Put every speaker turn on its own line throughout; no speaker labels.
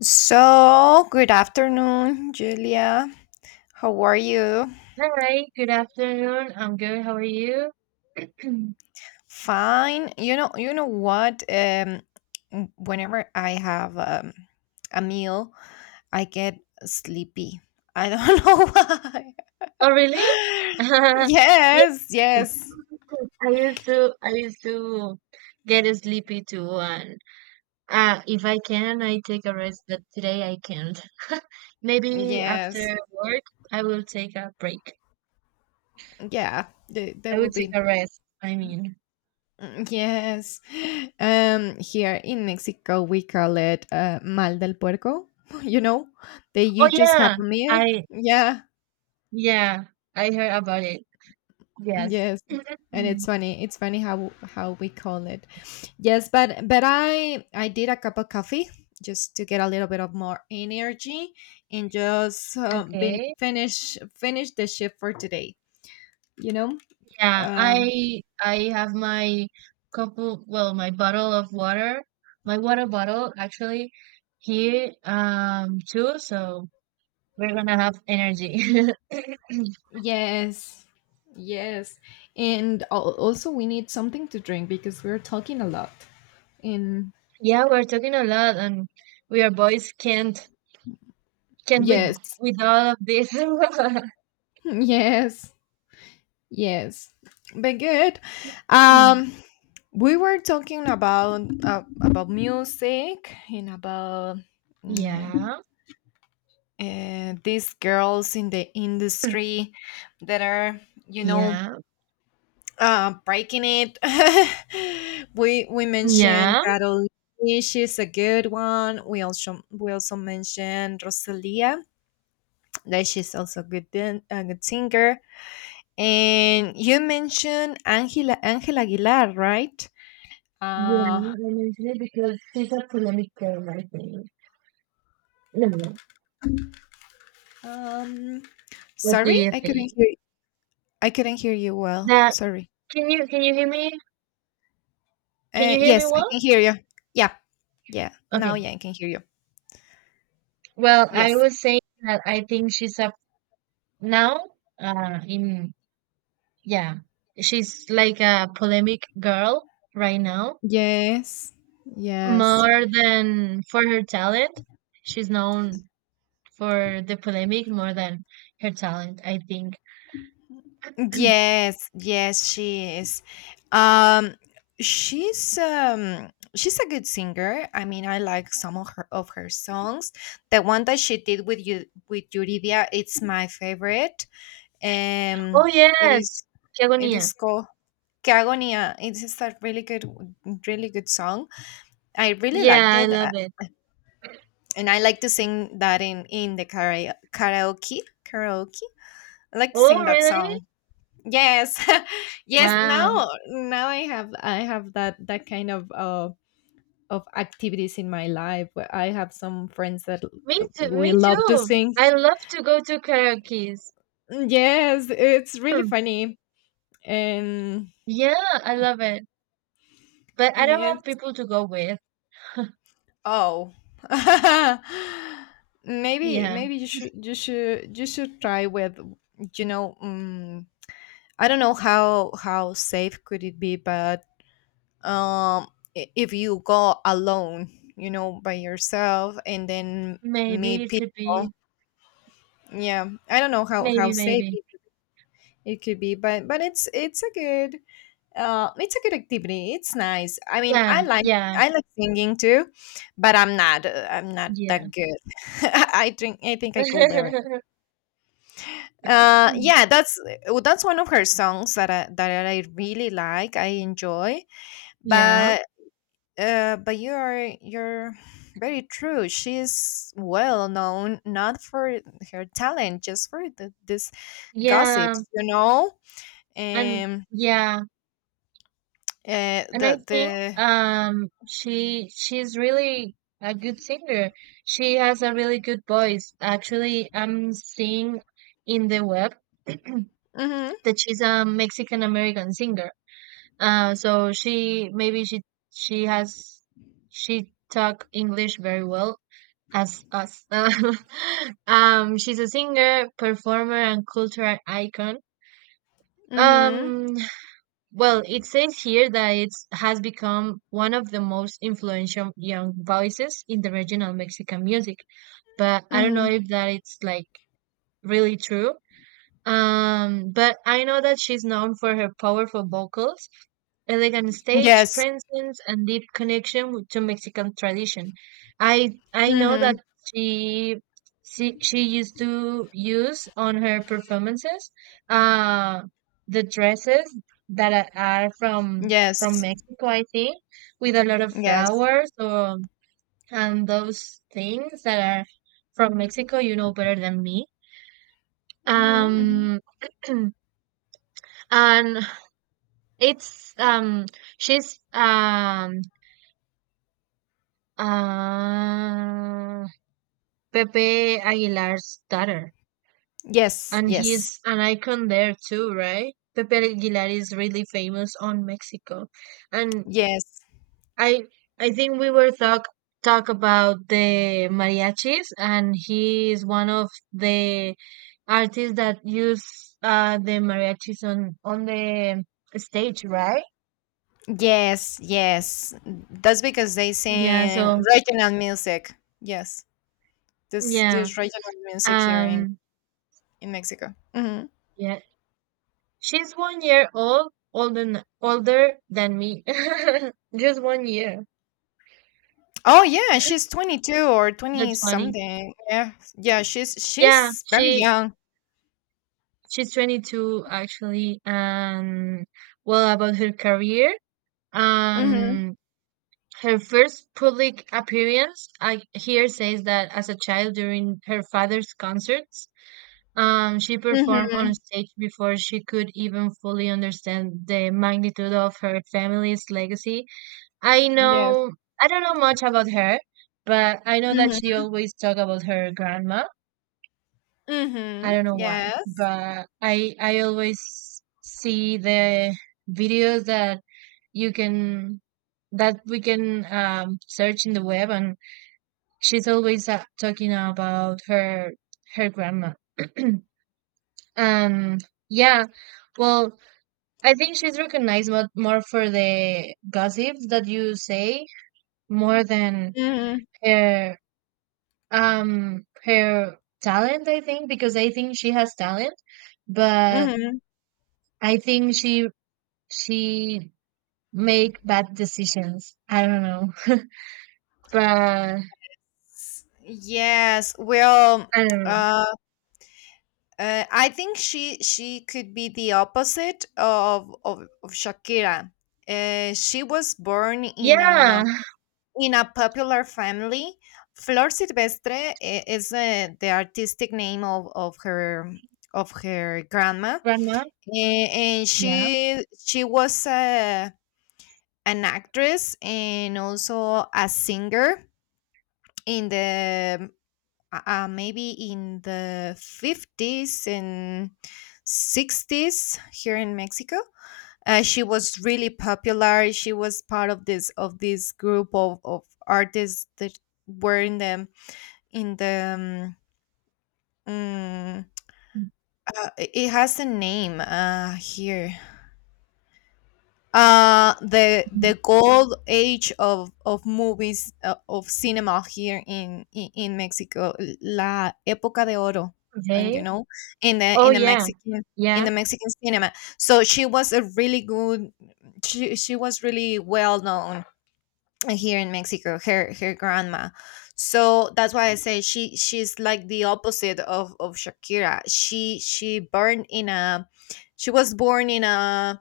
So, good afternoon, Julia. How are you?
Hi, good afternoon. I'm good. How are you?
Fine. You know what? Whenever I have a meal, I get sleepy. I don't know why.
Oh, really? Yeah.
Yes, yes,
I used to get sleepy too, and if I can, I take a rest, but today I can't. Maybe
yes.
after work, I will take a break.
Yeah, th-
I
that will
will take
be.
a rest, I mean.
Mm, yes. Here in Mexico, we call it mal del puerco. You know, that
Oh
you just have
yeah,
a meal.
I
Yeah.
yeah, I heard about it. Yes.
Yes. And it's funny. It's funny how we call it. Yes, but I did a cup of coffee just to get a little bit of more energy and just been
Okay.
finish the shift for today. You know.
Yeah,
Um,
I have my my bottle of water, my water bottle actually here too, so we're gonna have energy.
yes. Yes. And also we need something to drink because we're talking a lot. And
Yeah, we're talking a lot and we are boys can't with
yes,
all of this.
yes. Yes, but good.
Mm.
Um, we were talking about music and about mm,
Yeah,
these girls in the industry that are, you know,
yeah,
breaking it. We mentioned
yeah.
Carol. She's a good one. We also mentioned Rosalia. That she's also a good singer. And you mentioned Angela Aguilar, right?
Yeah,
Uh,
I mentioned it because she's a polemic girl, I think. No,
um,
what do
Sorry,
you
I
think?
couldn't hear. I couldn't hear you well.
That
Sorry.
Can you hear me? Can you hear me
Yes, I
well?
can hear you. Yeah, yeah. Now,
Okay.
yeah, I can hear you.
Well, I
Yes.
was saying that I think now uh in yeah, she's like a polemic girl right now,
Yes. Yes.
more than for her talent. She's known for the polemic more than her talent, I think.
Yes, yes, she is. Um, she's a good singer. I mean, I like some of her songs. The one that she did with Yuridia, it's my favorite. Um,
Oh
it is
yes, qué
it
agonía.
is called Que Agonía. It is a really good, really good song. I really
Yeah,
liked
I
it,
love it.
and I like to sing that in the karaoke. Karaoke. I like to
Oh
sing that
really?
song. Yes. yes,
Wow.
now I have that kind of activities in my life where I have some friends that
Me
l-
too.
we
Me
love to
too.
sing.
I love to go to karaoke's.
Yes, it's really funny and
Yeah, I love it. But I
and
don't have
it's
people to go with.
oh. maybe
Yeah.
maybe you should try with you know um, I don't know how safe could it be but um i- if you go alone by yourself and then
Maybe
meet
it could
people.
be.
Yeah, I don't know how
Maybe,
safe
maybe.
it could be but it's a good activity. It's nice. I mean, i
Plan.
like
Yeah.
i like singing too, but I'm not I'm not
Yeah.
that good. I think I could learn. Yeah, that's one of her songs that I really like, I enjoy.
Yeah.
But you're very true. She's well known not for her talent, just for this
Yeah.
gossips.
And
Um,
yeah. And I think
the
she's really a good singer. She has a really good voice. Actually, I'm seeing in the web
Mm-hmm,
that she's a Mexican American singer. So she maybe she has she talk English very well as us. She's a singer, performer, and cultural icon.
mm-hmm,
Um, well, it says here that it has become one of the most influential young voices in the regional Mexican music, but I don't know
mm-hmm.
if that it's like really true. But I know that she's known for her powerful vocals, elegant stage
Yes,
presence, and deep connection to Mexican tradition. I know that
mm-hmm,
she she used to use on her performances uh the dresses that are from
yes,
Mexico, I think, with a lot of
yes,
flowers or and those things that are from Mexico, you know better than me.
mm-hmm, mm-hmm.
Um and it's she's uh Pepe Aguilar's daughter,
Yes,
and
yes,
he's an icon there too, right? Pepe Aguilar is really famous on Mexico, and
yes,
I I think we were talk about the mariachis, and he is one of the artists that use the mariachis on the stage, right?
yes, yes. That's because they
Yeah,
sing
so,
regional music. Yes, this
yeah,
this regional music here in
um
in Mexico. Mhm.
yeah, she's one year older than me. Just one year.
Oh yeah, she's 22 or 20
That's funny.
something. Yeah. Yeah, she's
Yeah,
she's very
she
young.
she's 22 actually, and well about her career.
Mhm.
Um, Her first public appearance, I hear says that as a child during her father's concerts. She performed on
Mhm.
stage before she could even fully understand the magnitude of her family's legacy. I
Yes.
know I don't know much about her, but I know that she
Mhm.
always talk about her grandma. I
Mhm.
don't know why,
Yes.
but I always see the videos that you can that we can search in the web, and she's always talking about her grandma. um, yeah, well, I think she's recognized more for the gossip that you say, more than
Mhm.
her her talent, I think, because I think she has talent, but
Mhm.
I think she make bad decisions, I don't know. But I
Yes. Well,
don't know.
uh, I think she could be the opposite of Shakira. She was born in
Yeah.
a popular family. Flor Silvestre is the artistic name of her grandma.
Grandma.
And
Yeah.
she was an actress and also a singer in the maybe in the fifties and 60s here in Mexico. She was really popular. She was part of this group of artists that were in the in the um, mm, it has a name here, uh the
Mhm.
the gold age of movies, of cinema here in Mexico. La época de oro. And
Okay.
in the
Oh yeah. Yeah,
mexican cinema. So she was a really good. She was really well known here in Mexico, her grandma. So that's why I say she's like the opposite of Shakira. She was born in a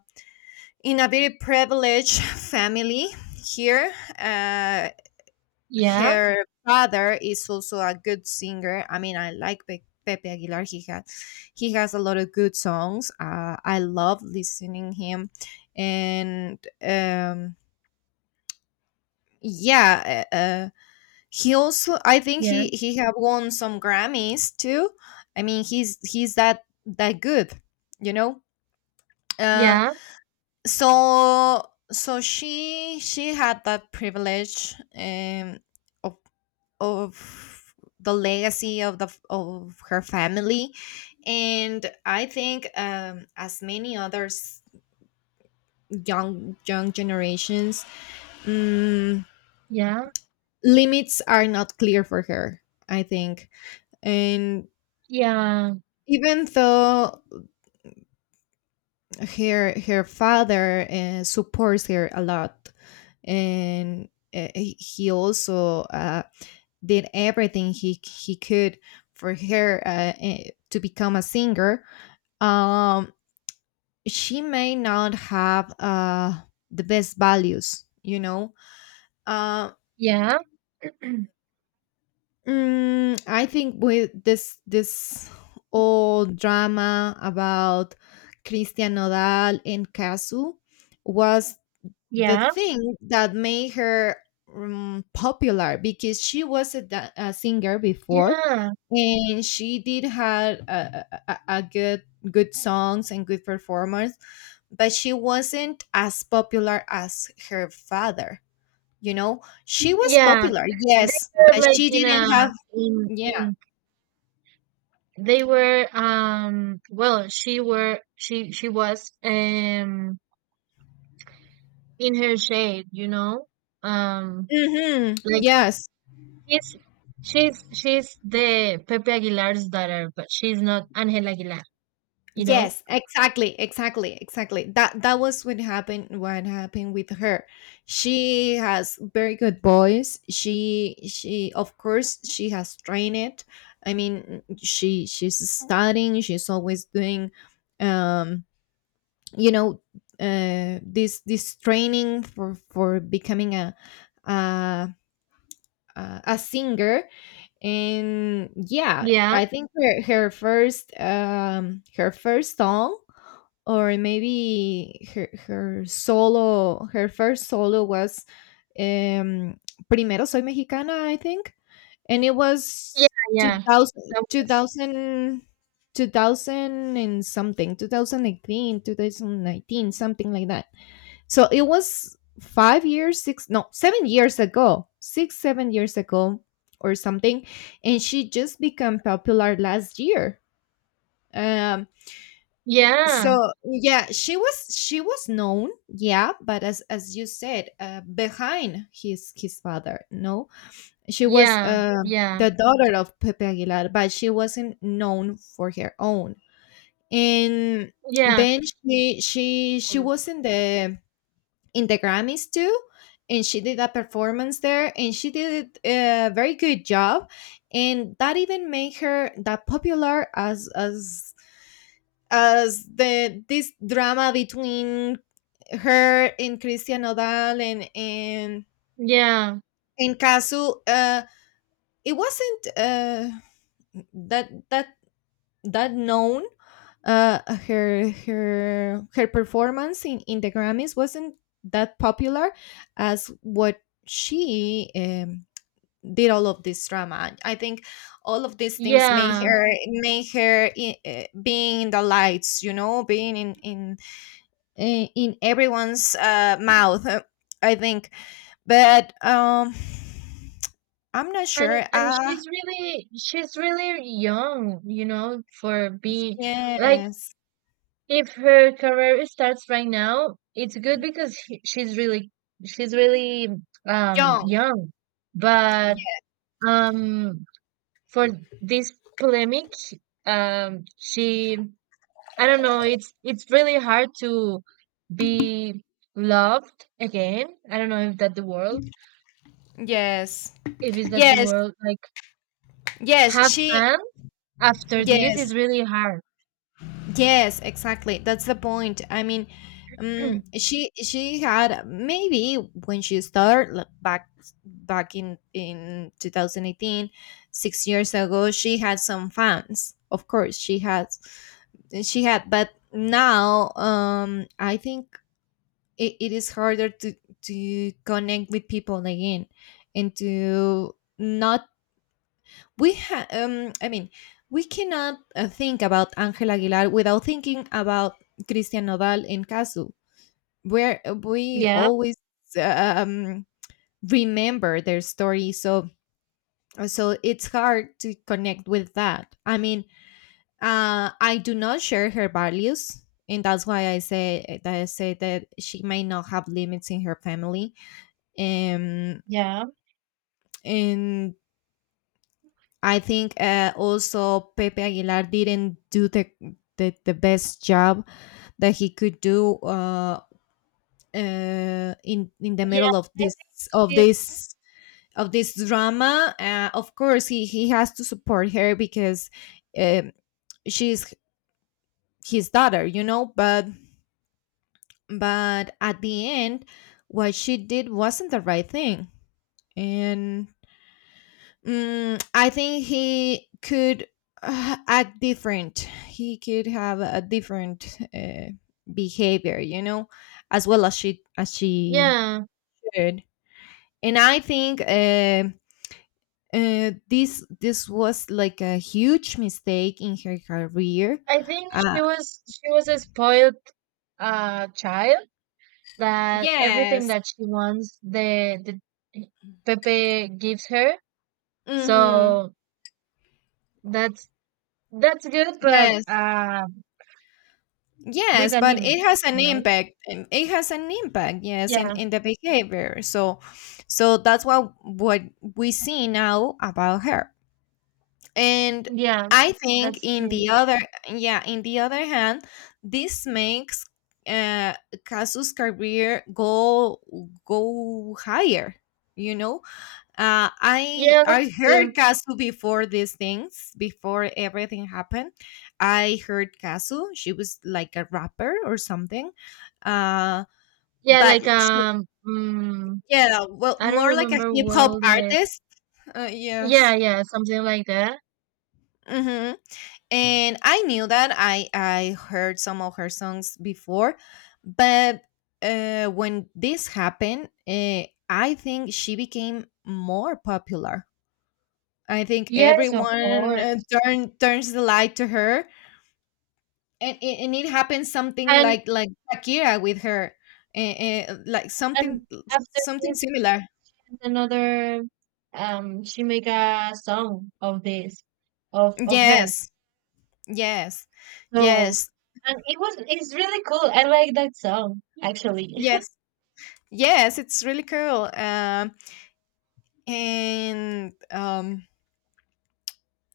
in a very privileged family here. Uh,
yeah,
Her father is also a good singer. I mean, I like Pepe Aguilar. He has a lot of good songs. I love listening him, and yeah. He also I think he have won some Grammys too. I mean, he's that good. you know uh
yeah,
so so she had that privilege, of of the legacy of her family. And I think, as many others, young generations, um,
yeah,
limits are not clear for her, I think. And
yeah,
even though her father, supports her a lot, and he also did everything he could for her, to become a singer, um she may not have the best values. uh
yeah, yeah,
I think with this old drama about Cristian Nodal and Casu was the
Yeah,
thing that made her popular because she was a singer before.
yeah,
And she did had a good songs and good performance, but she wasn't as popular as her father. She was
yeah.
popular,
They
yes,
were
but
like
she
in a
didn't have.
in
Yeah.
in... They were well, she were she was in her shade, you know? Um
Hmm.
like,
Yes.
she's she's the Pepe Aguilar's daughter, but she's not Angela Aguilar, you know?
Yes, exactly, exactly, exactly. That was what happened with her. She has very good voice. She, of course, she has trained it. I mean she's studying. She's always doing um you know this training for becoming uh a singer. And yeah,
Yeah.
I think her first song, or maybe her first solo was um primero soy mexicana, I think. And it
Yeah,
was two
yeah.
thousand,
That
two
was
thousand, 2,000 and something. 2018, 2019, something like that. So it was 5 years, 6, no, 7 years ago, 6, 7 years ago or something. And she just became popular last year. Um,
Yeah,
so yeah, she was known, yeah, but as you said, behind his father, no, she was
yeah, yeah,
the daughter of Pepe Aguilar, but she wasn't known for her own. And
yeah.
then she was in the Grammys too, and she did a performance there, and she did a very good job, and that even made her that popular as the this drama between her and Christian Nodal and and
Yeah,
and Kazu. It wasn't that that that known. uh her performance in the Grammys wasn't that popular as what she did. All of this drama, I think, all of these things
yeah.
being in the lights, being in everyone's mouth, I think. But I'm not
And
sure.
she's really young, you know, for being like...
Yes,
If her career starts right now, it's good because she's really
young.
young. But
Yes,
um for this polemic, she... I don't know, it's really hard to be loved again. I don't know if that the world,
yes.
if is that the
Yes.
world like
Yes,
have
she.
fun after this,
Yes,
is really hard.
yes, exactly. That's the point. I mean, she had maybe when she started, like, back in 2018, 6 years ago. She had some fans. Of course, she had. But now, I think it is harder to connect with people again and to not. I mean, we cannot think about Angel Aguilar without thinking about Christian Nodal and Casu, where we
Yeah,
always um remember their story. So it's hard to connect with that. I mean, I do not share her values. And that's why I say that she may not have limits in her family, um
yeah,
and I think, also Pepe Aguilar didn't do the best job that he could do, in the
yeah.
middle of this of
She's
this of this drama. Of course, he has to support her because, um, she's his daughter. But at the end, what she did wasn't the right thing, and I think he could, act different. He could have a different behavior, as well as she
yeah.
did. And I think, this was like a huge mistake in her career.
I think
Uh,
she was a spoiled child that everything
yes.
that she wants, the Pepe gives her.
Hmm.
So that's that's good, but
Yes.
with
Yes,
a
but it
limit,
has an
you know?
impact. It has an impact, yes, in,
Yeah,
in the behavior. So, that's what we see now about her. And
yeah,
I think
that's true.
yeah, in the other hand, this makes uh Kazu's career go higher. You know, I
Yeah,
I
that's true.
heard Kasu before these things, before everything happened. I heard Kasu. She was like a rapper or something, uh,
Yeah,
but
like
yeah, well,
I don't
more like a
remember
hip hop
well the...
artist.
Yeah,
Yes.
yeah, something like that.
Hmm. And I knew that I heard some of her songs before, but when this happened, I think she became more popular. I think
Yes, of
everyone
course.
turns the light to her, and it happens something
And
like Shakira with her, like something
after
something
this.
similar.
And another, she make a song of this, of her.
Yes, yes,
So
yes,
and it's really cool. I like that song actually.
yes, yes. It's really cool. And um,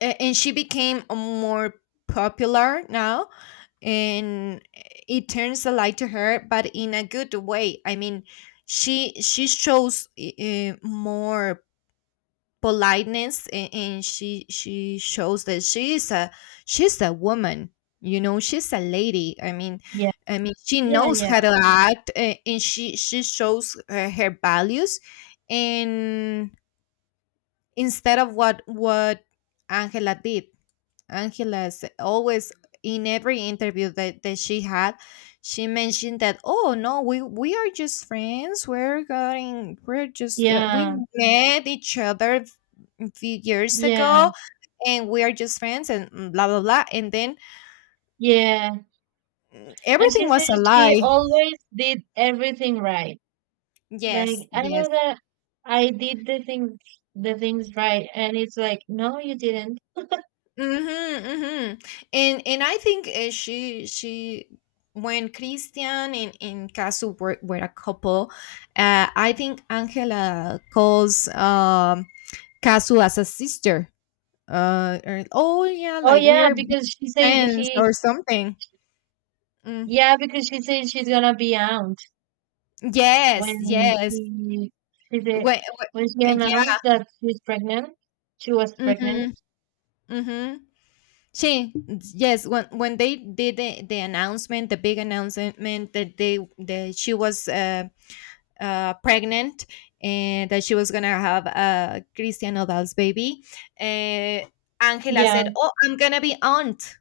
and she became more popular now, and it turns the light to her, but in a good way. I mean, she shows more politeness, and she shows that she's a woman. You know, she's a lady. i mean
Yeah.
i mean she
Yeah,
knows
yeah.
how to act, and she shows her values, and instead of what Angela did. Angela's always in every interview that she had, she mentioned that, "Oh no, we are just friends. We're going. We're just we
Yeah.
met each other a few years
Yeah.
ago, and we are just friends, and blah blah blah." And then
Yeah. And she
everything
said
was a
she
lie.
always did everything right.
Yes,
Like I
yes.
know that I did the things right, and it's like, no you didn't.
Mhm, mhm. And I think she when Christian and Casu were a couple, I think Angela calls Casu as a sister. Or, oh yeah,
Oh
like we
yeah,
are best friends or something. Mm.
because she said she's gonna be out.
Yes,
When
yes.
she did,
When,
when she
yeah.
announced that she's pregnant, she was
Mhm,
pregnant.
mhm. She yes, when they did the announcement, the big announcement that they that she was pregnant, and that she was gonna have a Christian Odal's baby. Uh, Angela
Yeah.
said, "Oh, I'm gonna be aunt."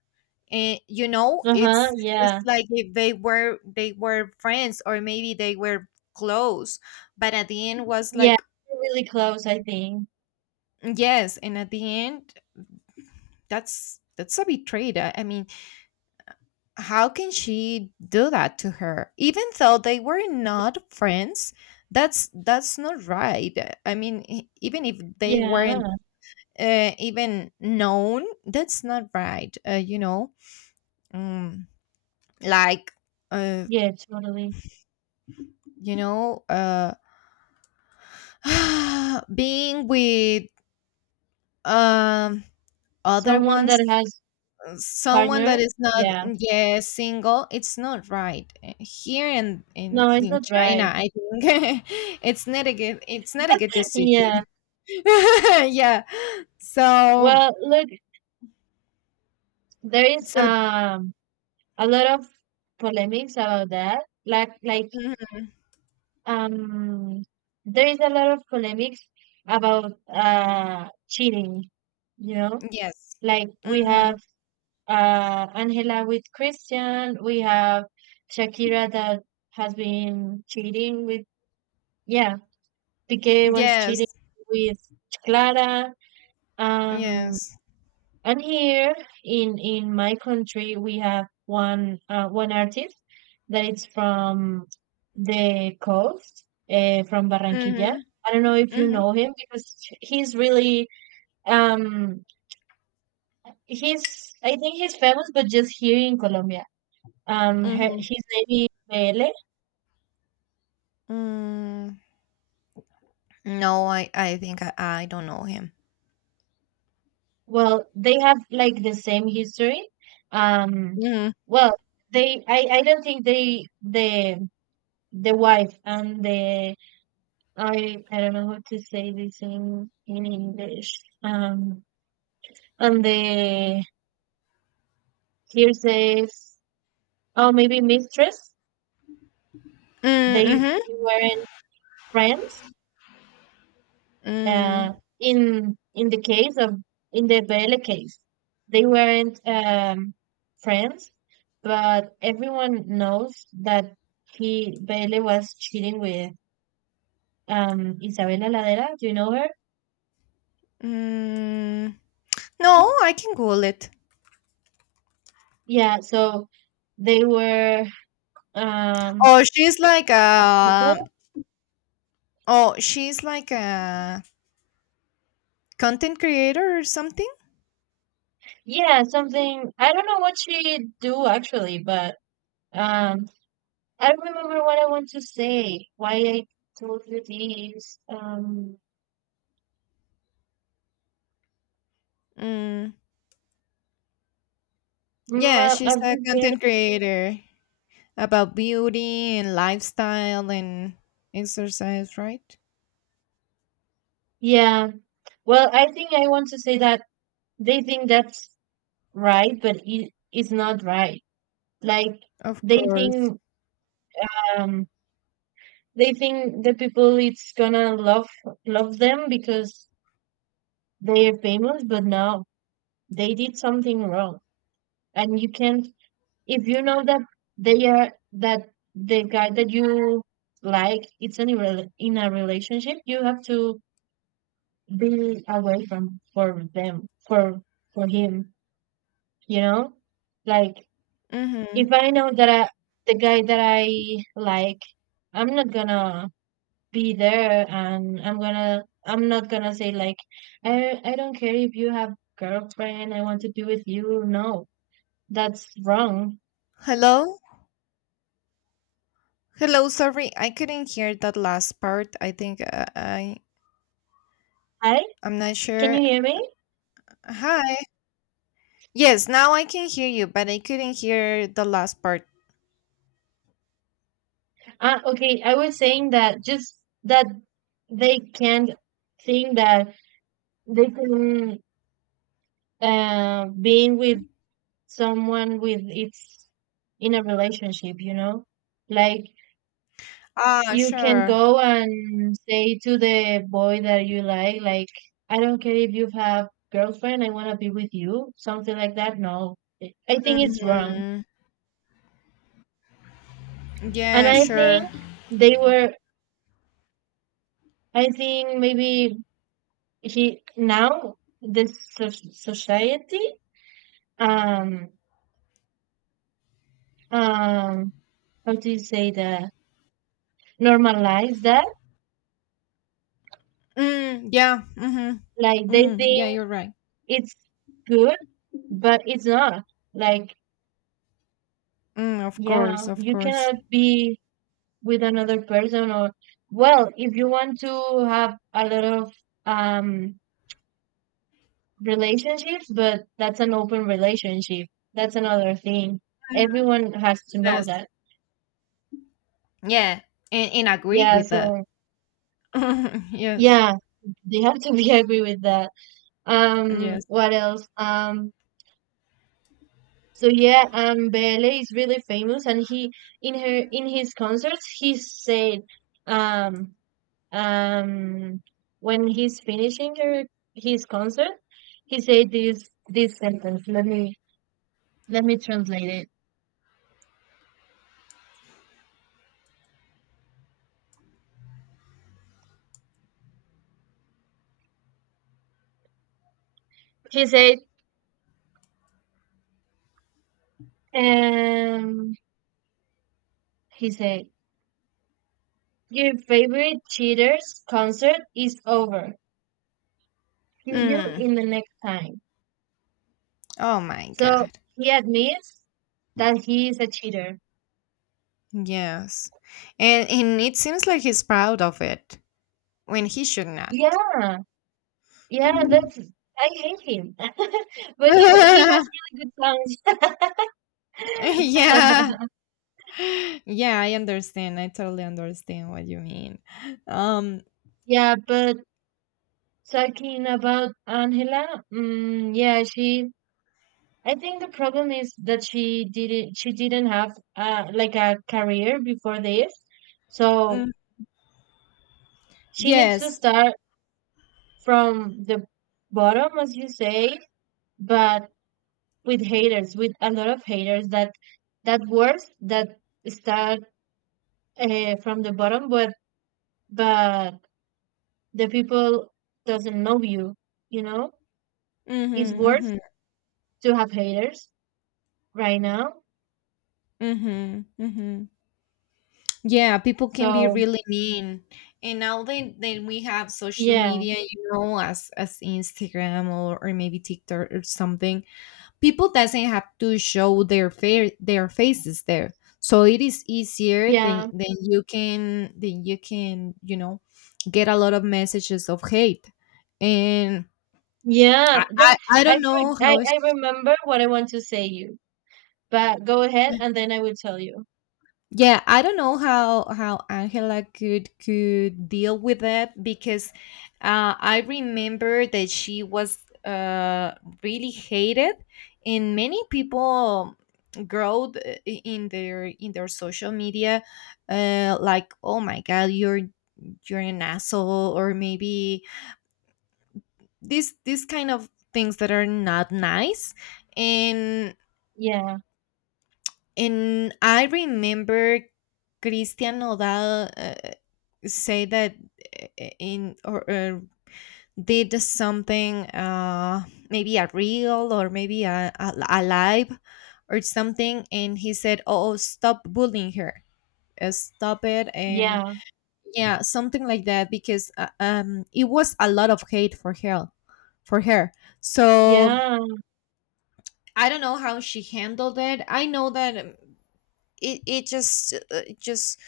And you know,
Uh-huh.
it's
Yeah.
like if they were friends, or maybe they were close, but at the end was
Yeah.
like,
Really close, I think.
yes, and at the end, that's a betrayal. I mean, how can she do that to her? Even though they were not friends, that's not right. I mean, e- even if they were,
Yeah.
even known, that's not right. Uh, you know, mm, like, uh,
Yeah, totally.
you know, being with um other
Someone
ones,
that has
someone that
partner.
is not,
Yeah.
yeah, single. It's not right. Here in in,
No, it's
in
not
China,
right.
I think it's not a good, it's not a good
Yeah.
decision. Yeah. so
Well, look, there is
so
a lot of polemics about that. Like,
mhm,
um there is a lot of polemics about cheating, you know?
yes.
Like we
Hmm.
have Angela with Christian, we have Shakira that has been cheating with, yeah, Piqué was cheating
Yes,
with Clara. Um,
yes.
and here in my country, we have one artist that is from the coast, from Barranquilla.
Mhm,
I don't know if you
mhm,
know him because he's really um he's I think he's famous, but just here in Colombia. um her,
mhm.
his name is Bele.
Mm, no, I think I don't know him.
Well, they have like the same history. Um,
Mhm.
well, they I don't think they... the wife and the... I don't know how to say this in English. And the here says, oh maybe mistress.
Mm,
They
mhm.
they weren't friends. uh,
Mm,
in the case of, in the Vele case, they weren't friends, but everyone knows that he Vele was cheating with Isabela Ladera. Do you know her?
mm. No, I can Google it.
Yeah. So they were um,
Oh, she's like
a couple.
a, oh, she's like a content creator or something?
Yeah, something. I don't know what she do actually, but um, I remember what I want to say. Why I told you this.
Mm. Yeah,
Ma- I
she's a content creator about beauty and lifestyle and exercise, right?
Yeah. Well, I think I want to say that they think that's right, but it's not right. Like
Of
they
course.
think um they think the people it's gonna love them because they are famous, but no, they did something wrong. And you can't... if you know that the guy that you like it's in a in a relationship, you have to be away from for them for him, you know like
Mhm.
if I know that the guy that I like, I'm not gonna be there, and I'm not gonna say like, I don't care if you have girlfriend, I want to be with you. No, that's wrong.
Hello? Hello, sorry, I couldn't hear that last part. I think I,
Hi,
I'm not
can
sure.
you hear me?
Hi. Yes, now I can hear you, but I couldn't hear the last part.
Ah, okay, I was saying that just that they can't think that they can being with someone with it's in a relationship, you know? Like,
Ah,
you can
sure.
go and say to the boy that you like, I don't care if you have girlfriend, I wanna be with you, something like that. No. I think it's wrong.
Hmm.
And
Yeah,
I think
sure.
they were I think maybe he now the society, um um how do you say that, normalize that.
Mm, yeah.
Like
Mm-hmm.
they
Mm-hmm. Yeah,
think
you're right.
it's good, but it's not like...
Mm, of
Yeah,
course, of
you
course.
cannot be with another person, or well if you want to have a lot of um relationships, but that's an open relationship, that's another thing. Everyone has to know
Yes.
that.
Yeah, and agree
Yeah,
with that.
so
Yes.
yeah, they have to be agree with that.
Yes.
What else? So yeah, Bele is really famous and he, in his concerts, he said... um Um, when he's finishing his concert, he said this sentence. Let me translate it. He said, um, he said, your favorite cheaters concert is over. See you
Mm.
in the next time.
Oh my
So
God.
he admits that he is a cheater.
Yes. And it seems like he's proud of it, when he should not.
Yeah, yeah, that's I hate him, but he has really good songs.
Yeah. Yeah, I understand. I totally understand what you mean. Um,
Yeah, but talking about Angela, mm, yeah, she... I think the problem is that she didn't. She didn't have like a career before this,
mm,
so she needs to
yes.
start from the bottom, as you say, but with haters, with a lot of haters. That that works, that start from the bottom, but but the people doesn't know you. You know, it's
Mhm.
worse
Mhm.
to have haters right now.
Mhm. Mhm. Yeah, people can be
So
really mean. And now that we have social
yeah,
media, you know, as Instagram, or maybe TikTok or something, people doesn't have to show their fa- their faces there, so it is easier
yeah,
than you can, than you can, you know, get a lot of messages of hate, and
yeah. That
I
I
don't
for
know
I,
how
I
it's.
remember what I want to say you, but go ahead and then I will tell you.
Yeah, I don't know how Angela could deal with that, because I remember that she was uh, really hated, and many people growed I- in their social media, like, "Oh my God, you're an asshole," or maybe this kind of things that are not nice. and
Yeah,
And I remember Christian Nodal say that in or did something, maybe a reel or maybe a live or something, and he said, "Oh, stop bullying her, stop it," and
yeah,
yeah, something like that, because it was a lot of hate for her, for her. So
yeah,
I don't know how she handled it. I know that it, it just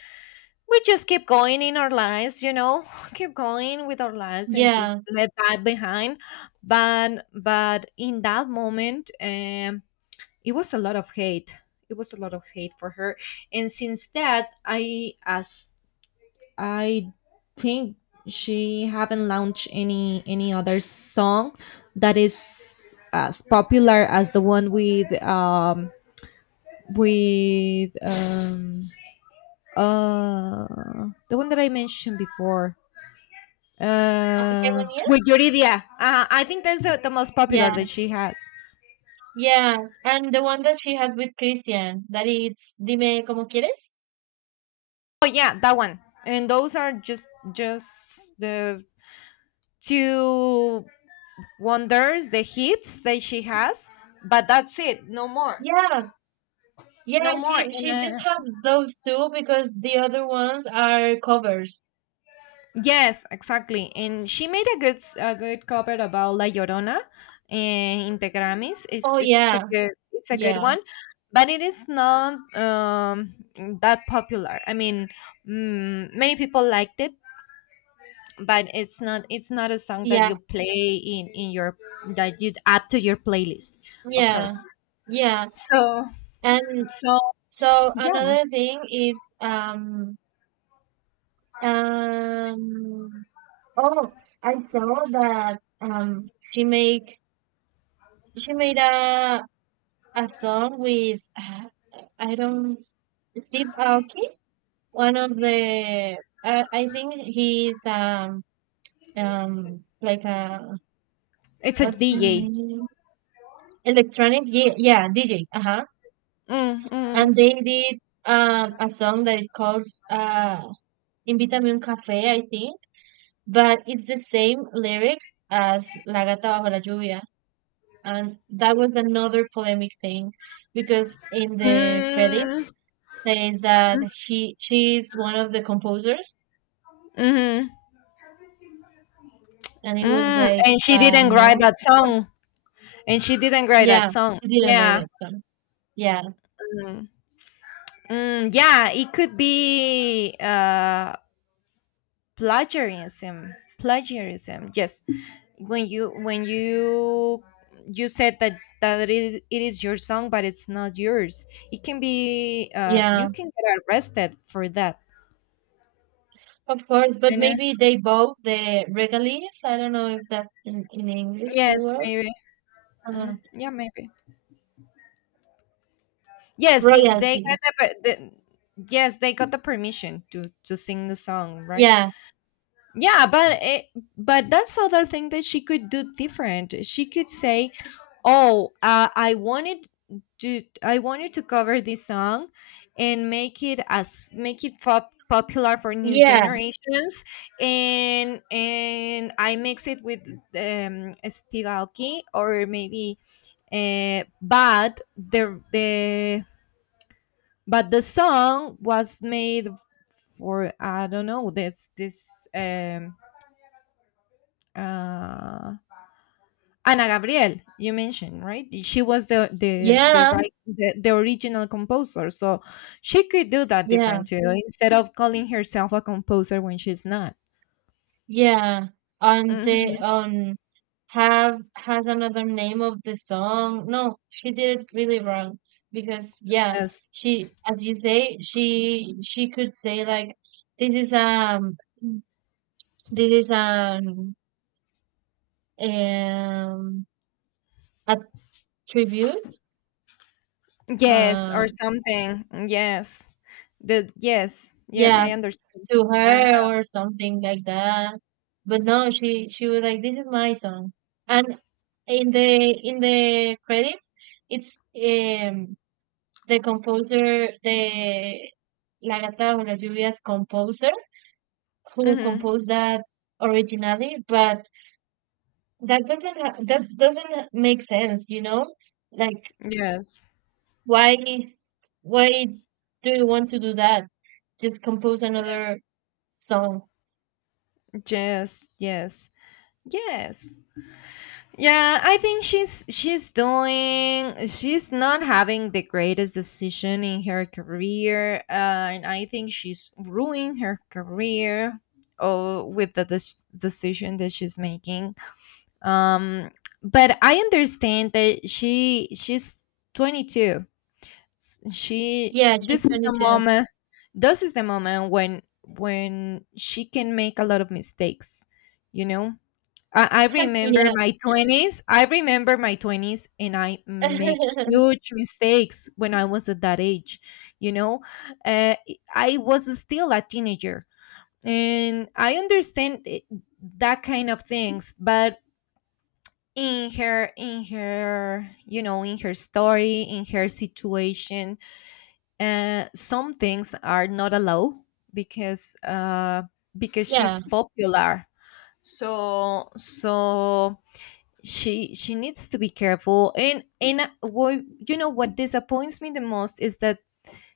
we just keep going in our lives, you know, keep going with our lives and just
yeah.
let that behind. But in that moment, it was a lot of hate, it was a lot of hate for her. And since that, I think she haven't launched any other song that is as popular as the one with with um uh, the one that I mentioned before.
Hegemonía?
With Yuridia. I think that's the most popular
Yeah,
that she has.
yeah. And the one that she has with Christian, that it's Dime como quieres?
Oh yeah, that one. And those are just the two wonders, the hits that she has. But that's it. No more.
Yeah, yeah.
No more.
She
And
she
uh,
just has those two because the other ones are covers.
yes, exactly. And she made a good s- a good cover about La Llorona, in the Grammys.
Oh
It's a
yeah,
good, it's a good
yeah,
one, but it is not that popular. I mean, mm, many people liked it, but it's not, it's not a song that
yeah,
you play in your, that you'd add to your playlist, of
yeah,
course.
yeah.
So
And
so
So
yeah,
another thing is um oh I saw that she made a song with I don't Steve Aoki, one of the I think he's like a
it's a
what's the
DJ.
name electronic, yeah, yeah, DJ, uh-huh,
Mm,
and
mm,
they did a song that it calls Invítame un café, I think, but it's the same lyrics as La Gata Bajo la Lluvia. And that was another polemic thing because in the credit
mm,
says that he she is one of the composers,
mm,
and it was
mm.
like
And she didn't write
no,
that song. And she didn't write that
yeah,
song,
she didn't write
yeah.
that song, yeah,
Mm. Mm, yeah, it could be plagiarism, plagiarism, yes. When you when you said that it is your song, but it's not yours, it can be,
yeah,
you can get arrested for that.
of course. But
I know.
maybe they bought the regalies, I don't know if that's in English the
Yes,
word
maybe.
uh,
Mm, yeah, maybe. Yes, they
royalty,
got the per- the, yes, they got the permission to sing the song, right?
yeah,
Yeah, but it, but that's other thing that she could do different. She could say, "Oh, I wanted to, I wanted to cover this song and make it as make it pop, popular for new
yeah,
generations and I mix it with Steve Aoki or maybe but the, but the song was made for, I don't know, this uh, Ana Gabriel, you mentioned, right? She was the the
yeah,
right, the original composer. So she could do that
yeah.
different too, instead of calling herself a composer when she's not.
Yeah, they
Hmm.
have has another name of the song. No, she did it really wrong because, yeah,
Yes,
she, as you say, she could say like, this is um this is um a tribute,
yes,
uh
or something. Yes, the yes, yes,
yeah,
I understand.
to
Uh,
her or something like that. But no, she was like, this is my song. And in the credits it's the composer, the La Gata Bajo las Lluvias composer who
hmm.
composed that originally. But that doesn't make sense, you know? Like,
Yes,
why why do you want to do that? Just compose another
yes,
song.
yes, yes, yes. Yeah, I think she's doing, she's not having the greatest decision in her career, and I think she's ruining her career, oh, with the des- decision that she's making. Um, but I understand that she's 22. S- She,
Yeah, she's
this is the
22.
moment, this is the moment when she can make a lot of mistakes, you know? I remember
Yeah.
my 20s. I remember my 20s, and I make huge mistakes when I was at that age. You know, uh, I was still a teenager, and I understand it- that kind of things. But in her, in her, you know, in her story, in her situation, some things are not allowed because uh because
Yeah,
she's popular. So she needs to be careful. And what, you know what disappoints me the most is that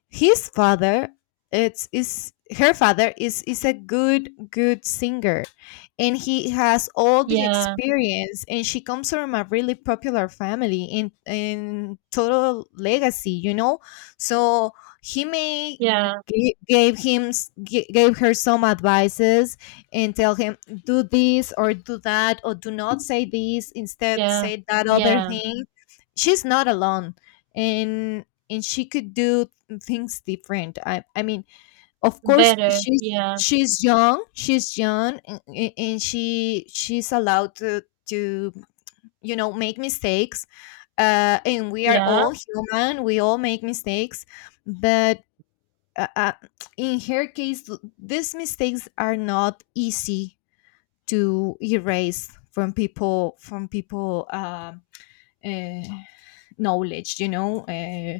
his father, it's is her father is a good, good singer, and he has all the
yeah,
experience. And she comes from a really popular family in total legacy, you know. So he may
yeah,
g- gave him s- g- gave her some advices and tell him, "Do this or do that, or do not say this, instead
yeah,
say that other
yeah.
thing." She's not alone, and she could do things different. I mean, of course,
Better. Yeah,
she's young, and she she's allowed to to you know, make mistakes. And we are
yeah,
all human. We all make mistakes, but uh, uh, in her case, these mistakes are not easy to erase from people, from people. Um, uh, knowledge, you know,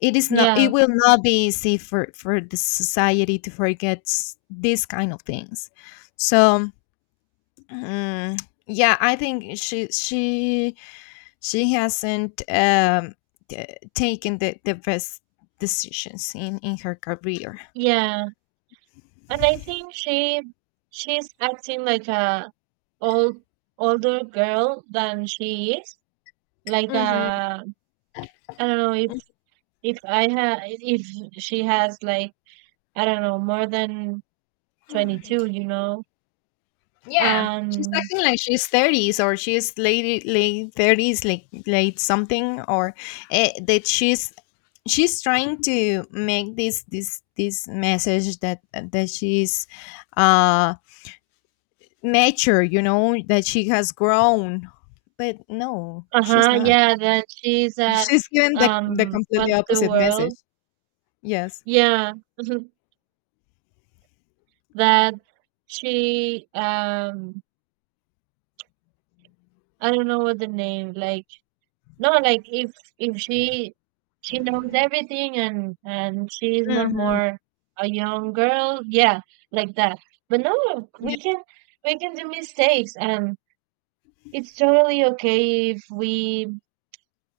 it is not, it
yeah,
will not be easy for the society to forget s- these kind of things. so mm, yeah, I think she hasn't t- taken the best decisions in her career.
yeah. And I think she's acting like a old older girl than she is. Like,
Hmm.
I don't know if she has like, I don't know, more than 22, you know.
Yeah, she's
Um
acting like she's thirties, or she's late late 30s, like late something, or that she's trying to make this message that she's uh mature, you know, that she has grown, but no, she's
uh-huh,
not.
yeah, that she's
She's given the completely
what's the
opposite message.
world?
Yes.
Yeah. That she, I don't know what the name, like, no, like, if she knows everything and she's not
Mhm.
more a young girl, yeah, like that. But no, we can, we can do mistakes, and it's totally okay if we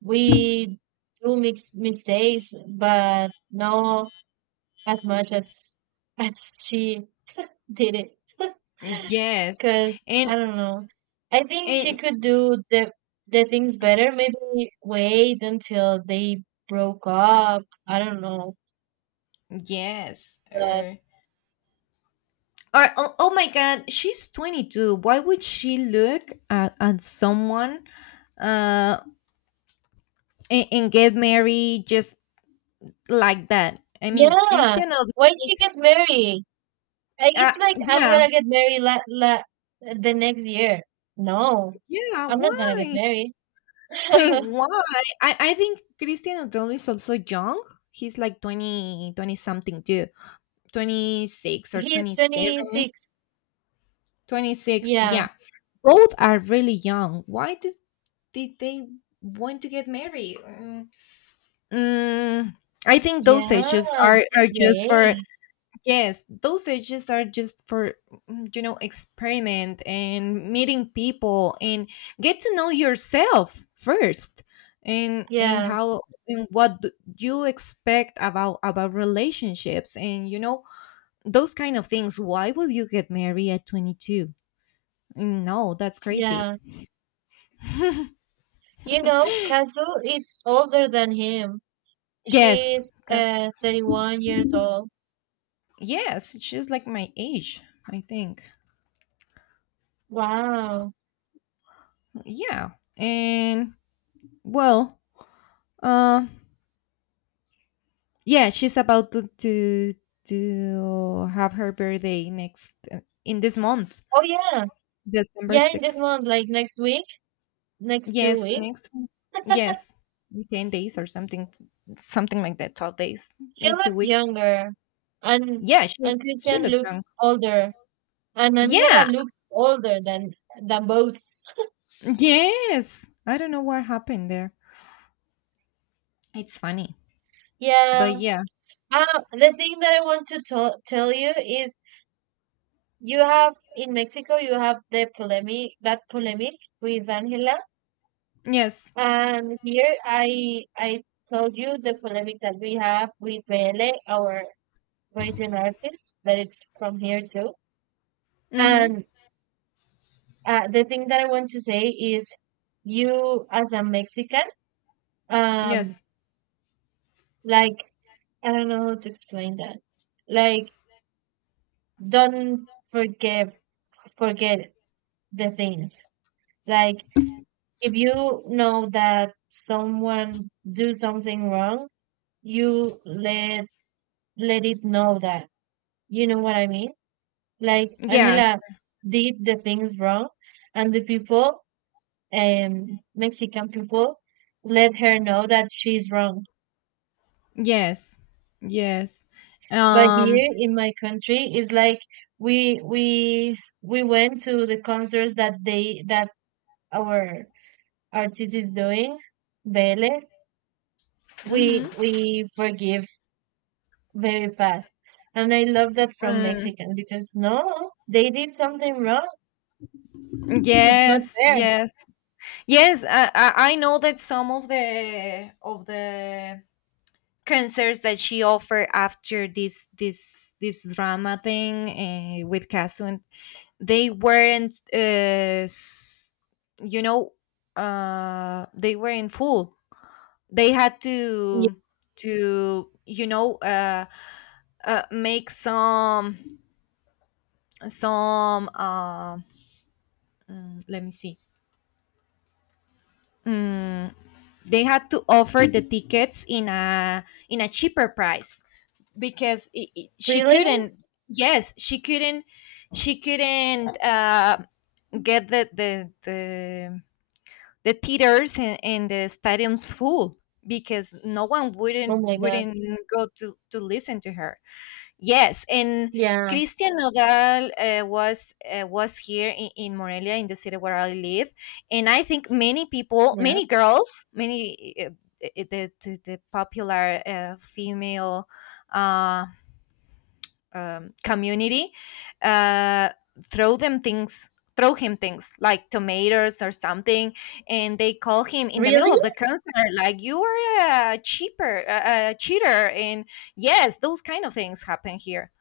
we do mix mistakes, but no, as much as as she did it.
Yes.
Because
And
I don't know. I think she
and
could do the things better. Maybe wait until they broke up. I don't know.
yes.
But
Or, oh, oh my God, she's 22. Why would she look at someone, uh, and get married just like that? I mean,
yeah,
Cristiano,
why she get married? I, it's like I'm
yeah,
gonna get married la, la the next year. No,
yeah,
I'm not gonna get
why?
married.
Why? I think Cristiano Odell is also young. He's like 20 20 something too. 26 or
He's
27.
26.
26,
Yeah,
yeah. Both are really young. Why did they want to get married? Mm, I think
yeah.
those ages are
Just
just for,
wait.
yes, those ages are just for, experiment and meeting people and get to know yourself first, and
Yeah,
how, and you expect about relationships, and those kind of things. Why will you get married at 22? No, that's crazy.
yeah. You know, Kazu is older than him.
Yes,
She's
'cause-
31 years old.
yes, she's like my age, I think.
Wow.
Yeah. And, well, uh, yeah, she's about to have her birthday next, in this month,
Oh yeah.
December
Yeah, in this
sixth.
month, like next week, next two
Yes,
weeks.
next. Yes, 10 days or something, something like that. 12 days,
She
maybe two
looks
weeks.
younger. And
Yeah, she
and Christian
looks
looks
young.
older. And Angela
Yeah,
looks older than both.
yes. I don't know what happened there. It's funny,
Yeah.
but yeah,
Uh, the thing that I want to tell you is, you have in Mexico, you have the polemic, that polemic with Angela.
yes,
And here I told you the polemic that we have with Bele, our Virgin artists, that it's from here too.
mm-hmm,
And the thing that I want to say is, you as a Mexican, um,
yes,
like, I don't know how to explain that. Like, don't forgive, forget the things. Like, if you know that someone do something wrong, you let it know that. You know what I mean? Like,
yeah,
Angela did the things wrong, and the people, Mexican people, let her know that she's wrong.
yes, yes.
But
Um.
here in my country, it's like we went to the concerts that they that our artist is doing, Bele. We
Mm-hmm.
we forgive very fast, and I love that from
Mm.
Mexican because no, they did something wrong. It's not
Yes,
fair.
yes, yes. I know that some of the concerts that she offered after this drama thing, with Casu, they weren't, s- you know, they were in full. They had
Yeah,
to to you know uh, make some. Let me see. Mm, they had to offer the tickets in a cheaper price because I she
really?
couldn't. Yes, she couldn't she couldn't uh, get the theaters and the stadiums full because no one
Oh my God.
wouldn't go to listen to her. Yes, and
Yeah,
Christian Nodal, was here in Morelia, in the city where I live, and I think many people,
yeah.
many girls, many, the, the popular, female, uh, community, uh, throw them things, throw him things like tomatoes or something, and they call him in the
Really?
middle of the concert, like, you are a cheaper, a cheater, and yes, those kind of things happen here.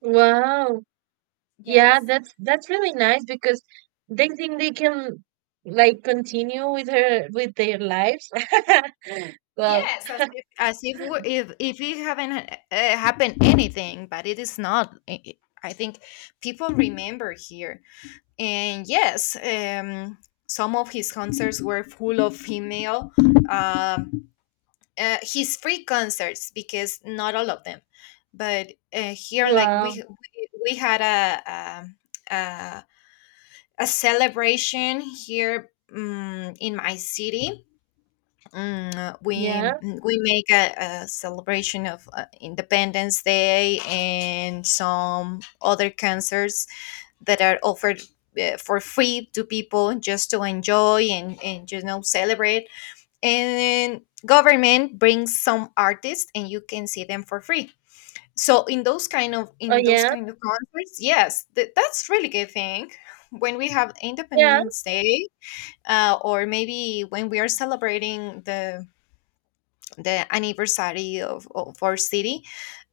Wow. Yeah,
Yes.
that's really nice because they think they can, like, continue with her, with their lives. Well,
Yes, as if it haven't, happened anything, but it is not. I think people remember here, and yes, some of his concerts were full of female. Um, his free concerts, because not all of them, but, here, like,
wow,
we had a, a, a celebration here, in my city. We,
yeah,
we make a celebration of, Independence Day, and some other concerts that are offered, for free to people just to enjoy and celebrate. And government brings some artists and you can see them for free. So in those kind of,
oh
concerts, yes, that's really good thing. When we have
yeah,
Independence Day, or maybe when we are celebrating the, anniversary of our city,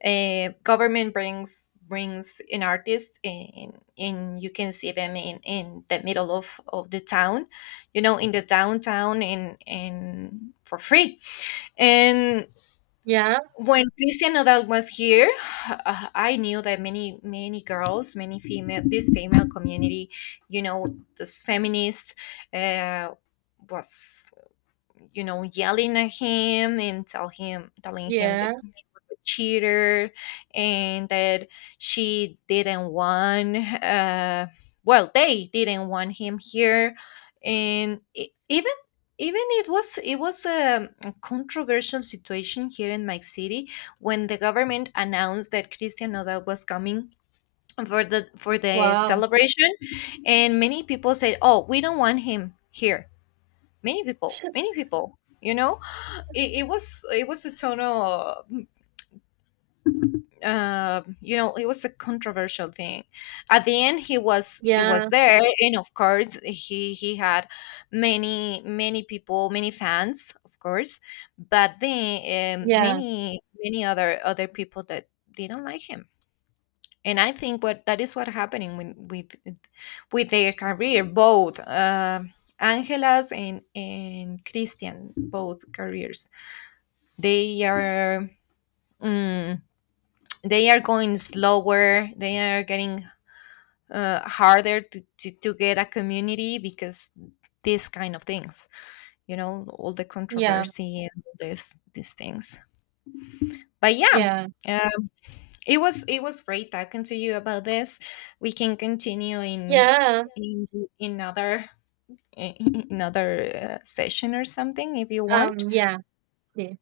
government brings an artist, and you can see them in the middle of the town, in the downtown, and for free, and
yeah,
when Cristian Nodal was here, I knew that many, many girls, many female, this female community, you know, this feminist, uh, was, yelling at him and tell him, telling him that
yeah,
cheater, and that she didn't want, well, they didn't want him here, and even it was, a controversial situation here in my city when the government announced that Christian Nodal was coming for the,
wow,
celebration, and many people said, oh, we don't want him here, many people, many people, it, it was a total, it was a controversial thing. At the end, he was,
yeah,
there, and of course he had many, many people, many fans, of course. But then,
yeah,
many, many other, people that didn't like him. And I think what that is what happening with, with their career, both, Angela's and Christian, both careers, they are, mm, they are going slower, they are getting, harder to get a community because these kind of things, you know, all the
yeah,
controversy and all this, these things. But yeah,
yeah,
um, it was, great talking to you about this. We can continue
yeah,
in, in other, in another, session or something if you want.
yeah. See,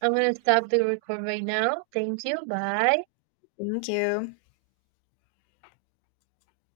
I'm gonna stop the record right now. Thank you. Bye.
Thank you.